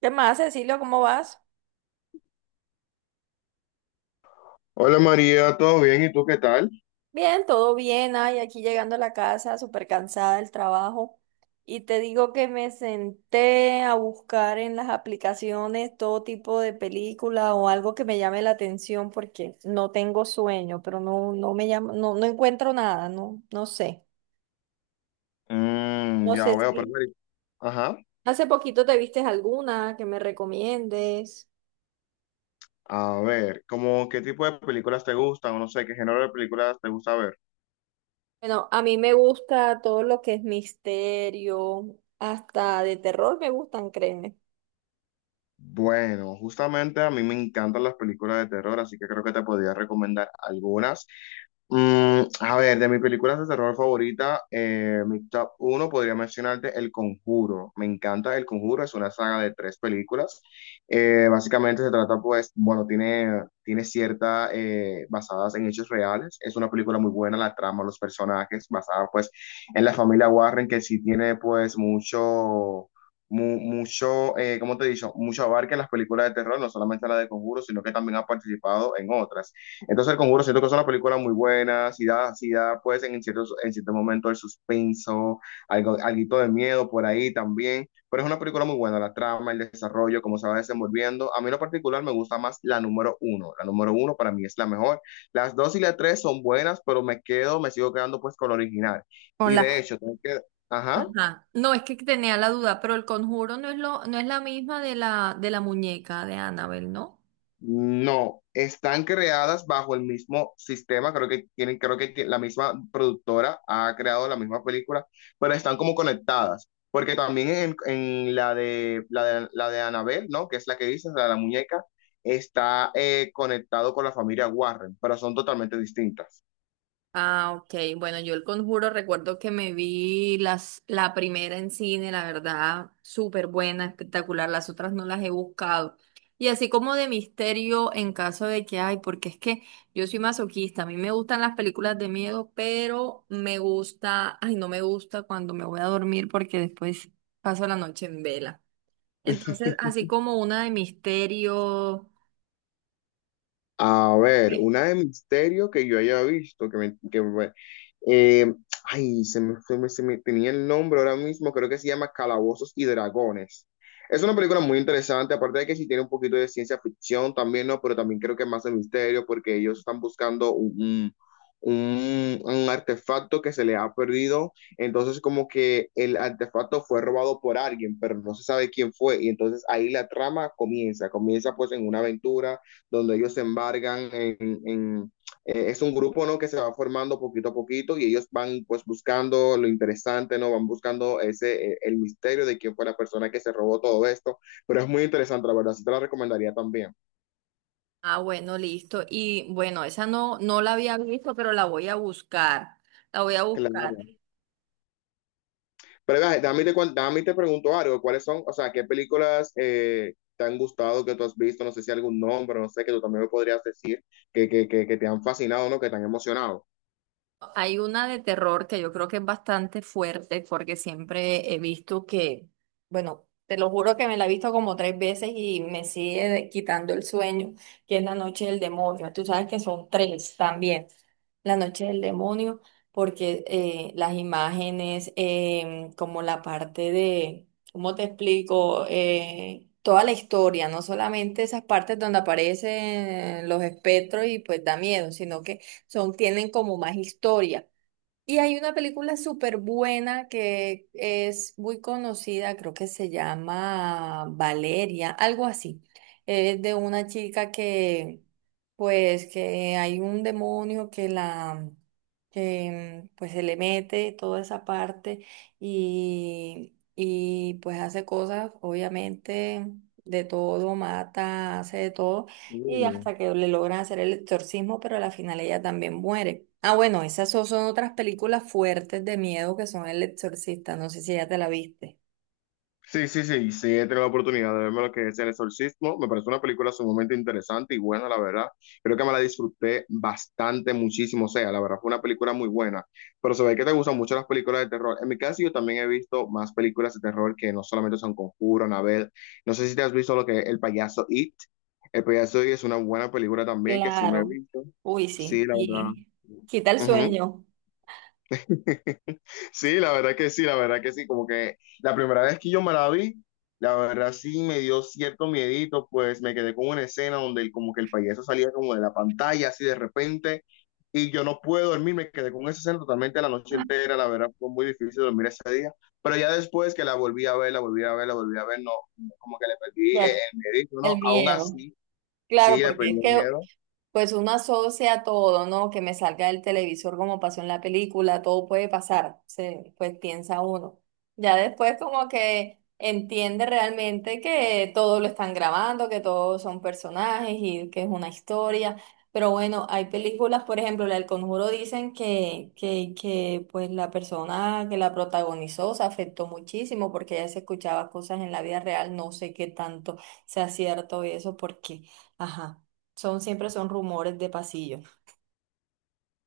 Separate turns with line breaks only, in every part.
¿Qué más, Cecilio? ¿Cómo vas?
Hola María, ¿todo bien? ¿Y tú qué tal?
Bien, todo bien. Ay, aquí llegando a la casa, súper cansada del trabajo. Y te digo que me senté a buscar en las aplicaciones todo tipo de película o algo que me llame la atención porque no tengo sueño, pero no, no me llama, no, no encuentro nada, no, no sé. No
Ya
sé
veo,
si
pero Ajá.
hace poquito te vistes alguna que me recomiendes.
A ver, ¿cómo qué tipo de películas te gustan? O no sé, ¿qué género de películas te gusta ver?
Bueno, a mí me gusta todo lo que es misterio, hasta de terror me gustan, créeme.
Bueno, justamente a mí me encantan las películas de terror, así que creo que te podría recomendar algunas. A ver, de mis películas de terror favorita, mi top 1 podría mencionarte El Conjuro. Me encanta El Conjuro, es una saga de tres películas. Básicamente se trata, pues, bueno, tiene cierta, basadas en hechos reales. Es una película muy buena, la trama, los personajes, basada, pues, en la familia Warren, que sí tiene, pues, mucho. Mucho, ¿cómo te he dicho? Mucho abarca en las películas de terror, no solamente la de Conjuro, sino que también ha participado en otras. Entonces, El Conjuro siento que es una película muy buena, si da pues en ciertos, en cierto momento el suspenso, algo, alguito de miedo por ahí también, pero es una película muy buena, la trama, el desarrollo, cómo se va desenvolviendo. A mí en lo particular me gusta más la número uno para mí es la mejor. Las dos y la tres son buenas, pero me sigo quedando pues con la original.
Con
Y de
las.
hecho, tengo que. Ajá.
Ajá. No, es que tenía la duda, pero el conjuro no es lo, no es la misma de la muñeca de Annabelle, ¿no?
No, están creadas bajo el mismo sistema, creo que tienen, la misma productora ha creado la misma película, pero están como conectadas, porque también en la de la de, la de Annabelle, ¿no? Que es la que dices, la de la muñeca, está conectado con la familia Warren, pero son totalmente distintas.
Ah, ok. Bueno, yo el conjuro recuerdo que me vi las, la primera en cine, la verdad, súper buena, espectacular. Las otras no las he buscado. Y así como de misterio en caso de que hay, porque es que yo soy masoquista, a mí me gustan las películas de miedo, pero me gusta, ay, no me gusta cuando me voy a dormir porque después paso la noche en vela. Entonces, así como una de misterio.
A ver,
Sí.
una de misterio que yo haya visto, que Eh, ay, se me tenía el nombre ahora mismo, creo que se llama Calabozos y Dragones. Es una película muy interesante, aparte de que sí tiene un poquito de ciencia ficción también, ¿no? Pero también creo que más de misterio, porque ellos están buscando un artefacto que se le ha perdido. Entonces, como que el artefacto fue robado por alguien, pero no se sabe quién fue. Y entonces ahí la trama comienza pues en una aventura donde ellos se embargan en es un grupo, ¿no? Que se va formando poquito a poquito y ellos van pues buscando lo interesante, ¿no? Van buscando ese, el misterio de quién fue la persona que se robó todo esto, pero es muy interesante, la verdad, sí te la recomendaría también.
Ah, bueno, listo. Y bueno, esa no, no la había visto, pero la voy a buscar. La voy a buscar.
Claro. Pero vea, dame te pregunto algo, ¿cuáles son, o sea, qué películas te han gustado, que tú has visto, no sé si algún nombre, no sé, que tú también me podrías decir, que te han fascinado, ¿no? Que te han emocionado.
Hay una de terror que yo creo que es bastante fuerte porque siempre he visto que, bueno, te lo juro que me la he visto como tres veces y me sigue quitando el sueño, que es La Noche del Demonio. Tú sabes que son tres también. La Noche del Demonio, porque las imágenes, como la parte de, ¿cómo te explico? Toda la historia, no solamente esas partes donde aparecen los espectros y pues da miedo, sino que son, tienen como más historia. Y hay una película súper buena que es muy conocida, creo que se llama Valeria, algo así. Es de una chica que, pues, que hay un demonio que la, que, pues, se le mete toda esa parte y pues hace cosas, obviamente, de todo, mata, hace de todo y hasta que le logran hacer el exorcismo, pero a la final ella también muere. Ah, bueno, esas son, son otras películas fuertes de miedo que son El Exorcista, no sé si ya te la viste.
Sí, sí, sí, sí, he tenido la oportunidad de verme lo que es El Exorcismo. Me parece una película sumamente interesante y buena, la verdad. Creo que me la disfruté bastante, muchísimo. O sea, la verdad fue una película muy buena. Pero se ve que te gustan mucho las películas de terror. En mi caso, yo también he visto más películas de terror que no solamente son Conjuro, Anabel. No sé si te has visto lo que es El Payaso It. El Payaso It es una buena película también que sí me he
Claro.
visto.
Uy,
Sí,
sí.
la verdad.
Y quita el
Ujú.
sueño,
Sí, la verdad que sí, la verdad que sí, como que la primera vez que yo me la vi, la verdad sí me dio cierto miedito, pues me quedé con una escena donde como que el payaso salía como de la pantalla así de repente y yo no pude dormir, me quedé con esa escena totalmente la noche entera, la verdad fue muy difícil dormir ese día, pero ya después que la volví a ver, la volví a ver, la volví a ver, no, como que le perdí
ya
el miedito, ¿no?
el
Aún
miedo.
así, sí,
Claro,
le
porque
perdí
es
el
que
miedo.
pues uno asocia todo, ¿no? Que me salga del televisor como pasó en la película, todo puede pasar, se, pues piensa uno. Ya después como que entiende realmente que todo lo están grabando, que todos son personajes y que es una historia. Pero bueno, hay películas, por ejemplo, la del Conjuro dicen que, que pues la persona que la protagonizó se afectó muchísimo porque ella se escuchaba cosas en la vida real, no sé qué tanto sea cierto y eso porque. Ajá. Son, siempre son rumores de pasillo.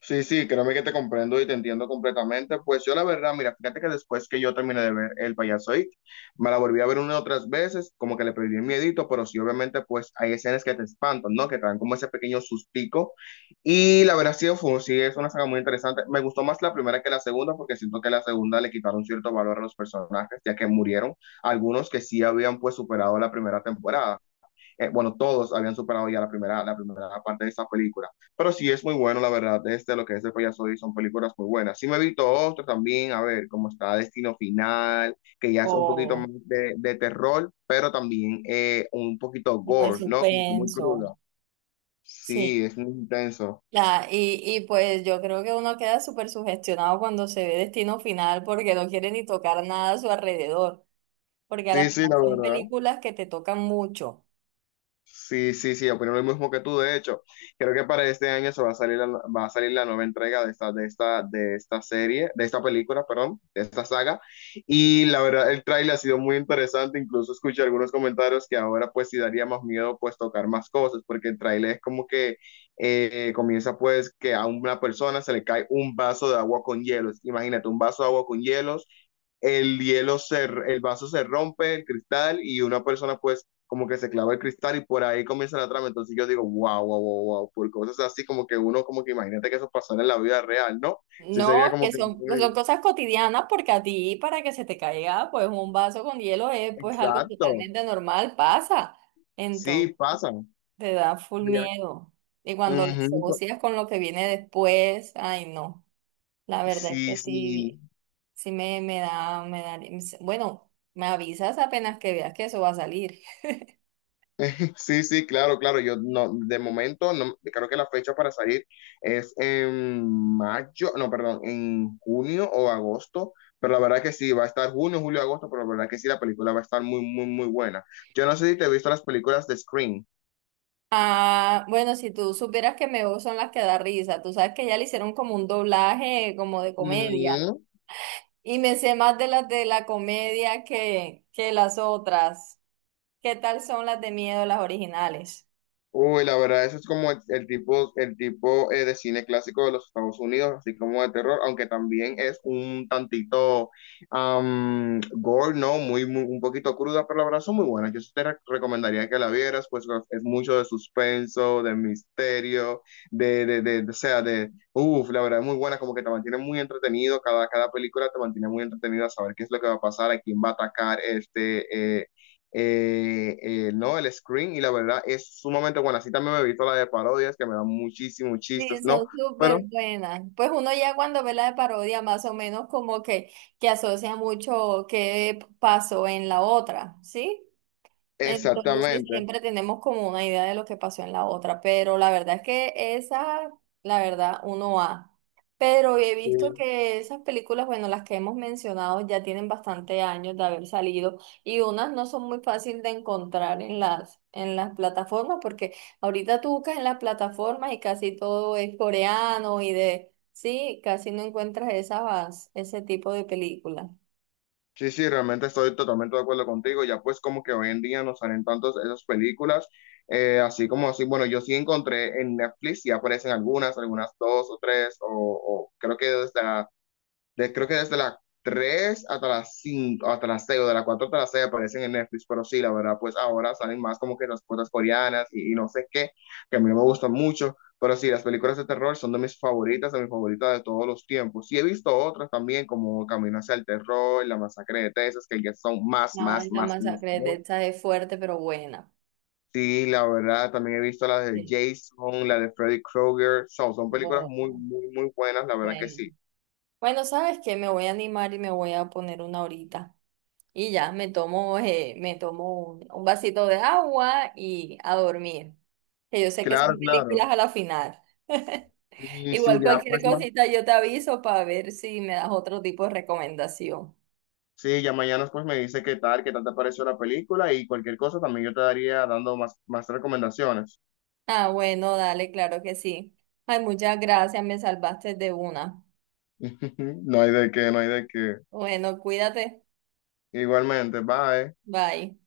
Sí, sí, créeme que te comprendo y te entiendo completamente. Pues yo la verdad, mira, fíjate que después que yo terminé de ver El Payaso It, me la volví a ver una y otras veces, como que le perdí el miedito, pero sí, obviamente, pues hay escenas que te espantan, ¿no? Que te dan como ese pequeño sustico. Y la verdad, sí, es una saga muy interesante. Me gustó más la primera que la segunda, porque siento que la segunda le quitaron cierto valor a los personajes, ya que murieron algunos que sí habían pues superado la primera temporada bueno, todos habían superado ya la primera parte de esa película. Pero sí es muy bueno, la verdad, este, lo que es el payaso y son películas muy buenas. Sí me he visto otro también, a ver, como está Destino Final, que ya es un poquito más
O
de terror, pero también un poquito
como de
gore, ¿no? Como que muy
suspenso.
cruda.
Sí.
Sí, es muy intenso.
La, y pues yo creo que uno queda súper sugestionado cuando se ve Destino Final porque no quiere ni tocar nada a su alrededor. Porque a la
Sí, sí, la
final son
verdad.
películas que te tocan mucho.
Sí, sí, sí, opino lo mismo que tú, de hecho. Creo que para este año se va a salir la, va a salir la nueva entrega de esta, de esta, de esta serie, de esta película, perdón, de esta saga. Y la verdad, el tráiler ha sido muy interesante. Incluso escuché algunos comentarios que ahora pues sí daría más miedo pues tocar más cosas, porque el tráiler es como que comienza pues que a una persona se le cae un vaso de agua con hielos. Imagínate, un vaso de agua con hielos el vaso se rompe, el cristal, y una persona pues como que se clava el cristal y por ahí comienza la trama. Entonces yo digo, wow, wow, wow, wow, por cosas así como que uno, como que imagínate que eso pasó en la vida real, ¿no? Sí, sería
No, que
como que
son, pues, son
muy.
cosas cotidianas porque a ti para que se te caiga pues un vaso con hielo es pues algo
Exacto,
totalmente normal, pasa. Entonces
sí, pasa.
te da full
Sería-
miedo. Y cuando lo
Ujú,
asocias con lo que viene después, ay no. La verdad es
sí,
que
sí,
sí, sí me, me da, bueno, me avisas apenas que veas que eso va a salir.
sí, sí, claro, claro. Yo no, de momento, no, creo que la fecha para salir es en mayo, no, perdón, en junio o agosto, pero la verdad que sí, va a estar junio, julio, agosto, pero la verdad que sí, la película va a estar muy, muy, muy buena. Yo no sé si te he visto las películas de Scream.
Ah, bueno, si tú supieras que Me Veo son las que da risa, tú sabes que ya le hicieron como un doblaje como de comedia.
Ujú.
Y me sé más de las de la comedia que las otras. ¿Qué tal son las de miedo, las originales?
Uy, la verdad, eso es como el tipo de cine clásico de los Estados Unidos, así como de terror, aunque también es un tantito gore, ¿no? Muy, muy, un poquito cruda, pero la verdad son muy buenas. Yo sí te recomendaría que la vieras, pues es mucho de suspenso, de misterio, o sea, de, uff, la verdad es muy buena, como que te mantiene muy entretenido, cada película te mantiene muy entretenido a saber qué es lo que va a pasar, a quién va a atacar este, eh, ¿no? El screen y la verdad es sumamente buena. Así también me he visto la de parodias que me dan muchísimos chistes,
Sí,
¿no?
son súper
Pero
buenas. Pues uno ya cuando ve la de parodia, más o menos como que asocia mucho qué pasó en la otra, ¿sí? Entonces
exactamente.
siempre tenemos como una idea de lo que pasó en la otra, pero la verdad es que esa, la verdad, uno va. Pero he
Sí.
visto que esas películas, bueno, las que hemos mencionado ya tienen bastante años de haber salido y unas no son muy fáciles de encontrar en las plataformas porque ahorita tú buscas en las plataformas y casi todo es coreano y de, sí, casi no encuentras esas, ese tipo de películas.
Sí, sí, realmente estoy totalmente de acuerdo contigo. Ya pues como que hoy en día no salen tantas esas películas, así como así, bueno, yo sí encontré en Netflix, ya aparecen algunas, algunas dos o tres, o creo que desde creo que desde las 3 hasta las 5 hasta las 6 o de las 4 hasta las 6 aparecen en Netflix, pero sí, la verdad, pues ahora salen más como que las cosas coreanas y no sé qué, que a mí no me gustan mucho, pero sí, las películas de terror son de mis favoritas, de mis favoritas de todos los tiempos. Sí, he visto otras también como Camino hacia el Terror, La Masacre de Texas, que ya son más,
No,
más,
la
más, más.
masacre de
¿No?
Texas es fuerte, pero buena.
Sí, la verdad, también he visto las de
Sí.
Jason, la de Freddy Krueger, son películas
Oh,
muy, muy, muy buenas, la verdad que
bueno,
sí.
bueno, sabes que me voy a animar y me voy a poner una horita. Y ya, me tomo un vasito de agua y a dormir. Que yo sé que
Claro,
son películas
claro.
a la final.
Y sí,
Igual
ya
cualquier
pues más.
cosita yo te aviso para ver si me das otro tipo de recomendación.
Sí, ya mañana pues me dice qué tal te pareció la película y cualquier cosa también yo te daría dando más, más recomendaciones.
Ah, bueno, dale, claro que sí. Ay, muchas gracias, me salvaste de una.
No hay de qué, no hay de qué.
Bueno, cuídate.
Igualmente, bye.
Bye.